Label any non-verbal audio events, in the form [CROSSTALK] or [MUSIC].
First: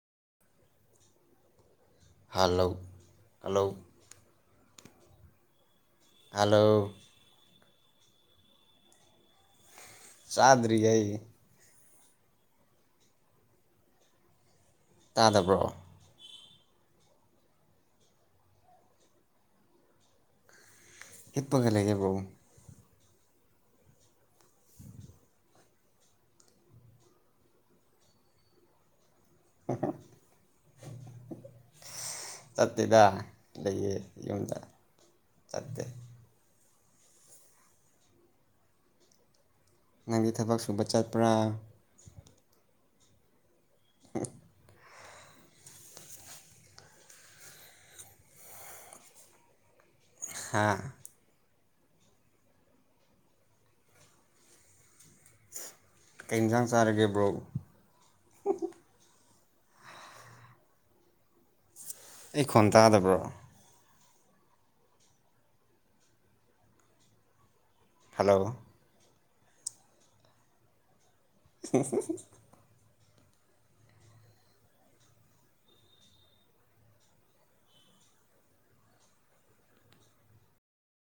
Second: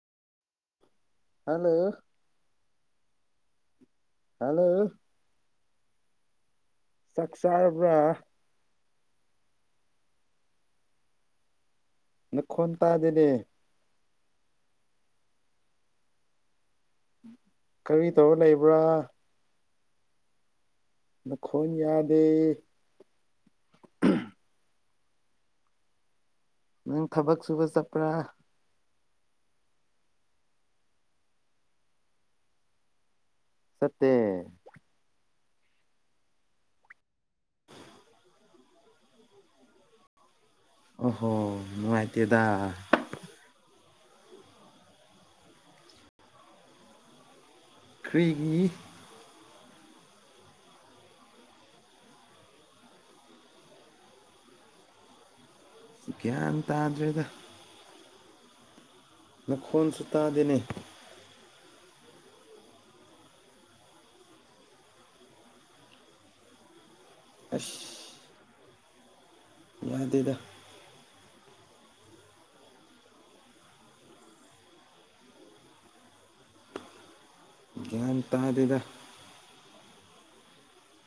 hello hello hello hello hello ꯆꯥꯛ ꯆꯔꯕꯔꯥ ꯆꯥꯗꯔ꯭ꯤꯌꯦ ꯇꯥꯗꯔ꯭ꯤ ꯇꯥꯗꯕꯔꯣ ꯀꯔꯤ ꯇꯧꯔ ꯂꯩꯕ꯭ꯔꯥ ꯅ ꯈꯣꯟ ꯍꯤꯞꯄꯒ ꯂꯩꯌꯦ ꯕ꯭ꯔꯣ ꯌꯥꯗꯦ ꯅꯪ ꯊꯕꯛ ꯁꯨꯕ ꯆꯠꯄ꯭ꯔꯥ ꯆꯠꯇꯦꯗꯥ ꯂꯩꯌꯦ ꯆꯠꯇꯦ ꯌꯨꯝꯗ ꯆꯠꯇꯦ ꯅꯪꯗꯤ ꯊꯕꯛ ꯁꯨꯕꯠ ꯑꯣꯍꯣ ꯅꯨꯡꯉꯥꯏꯇꯦꯗ ꯎꯟꯠ ꯀ꯭ꯔꯤꯒꯤ ꯍꯥꯥ ꯀꯩ ꯒ꯭ꯌꯥꯟ ꯏꯟꯁꯥꯡ ꯆꯥꯔꯒꯦ ꯇꯥꯗ꯭ꯔꯦꯗ ꯕ꯭ꯔꯣ ꯅꯈꯣꯟꯁꯨ ꯇꯥꯗꯦꯅꯦ ꯑꯩ ꯈꯣꯟ ꯇꯥꯗꯕ꯭ꯔꯣ ꯑꯁ ꯍꯜꯂꯣ ꯌꯥꯗꯦꯗ ꯏꯍꯤ ꯍꯤ [UNINTELLIGIBLE] ꯒ꯭ꯌꯥꯟ ꯇꯥꯗꯦꯗꯥ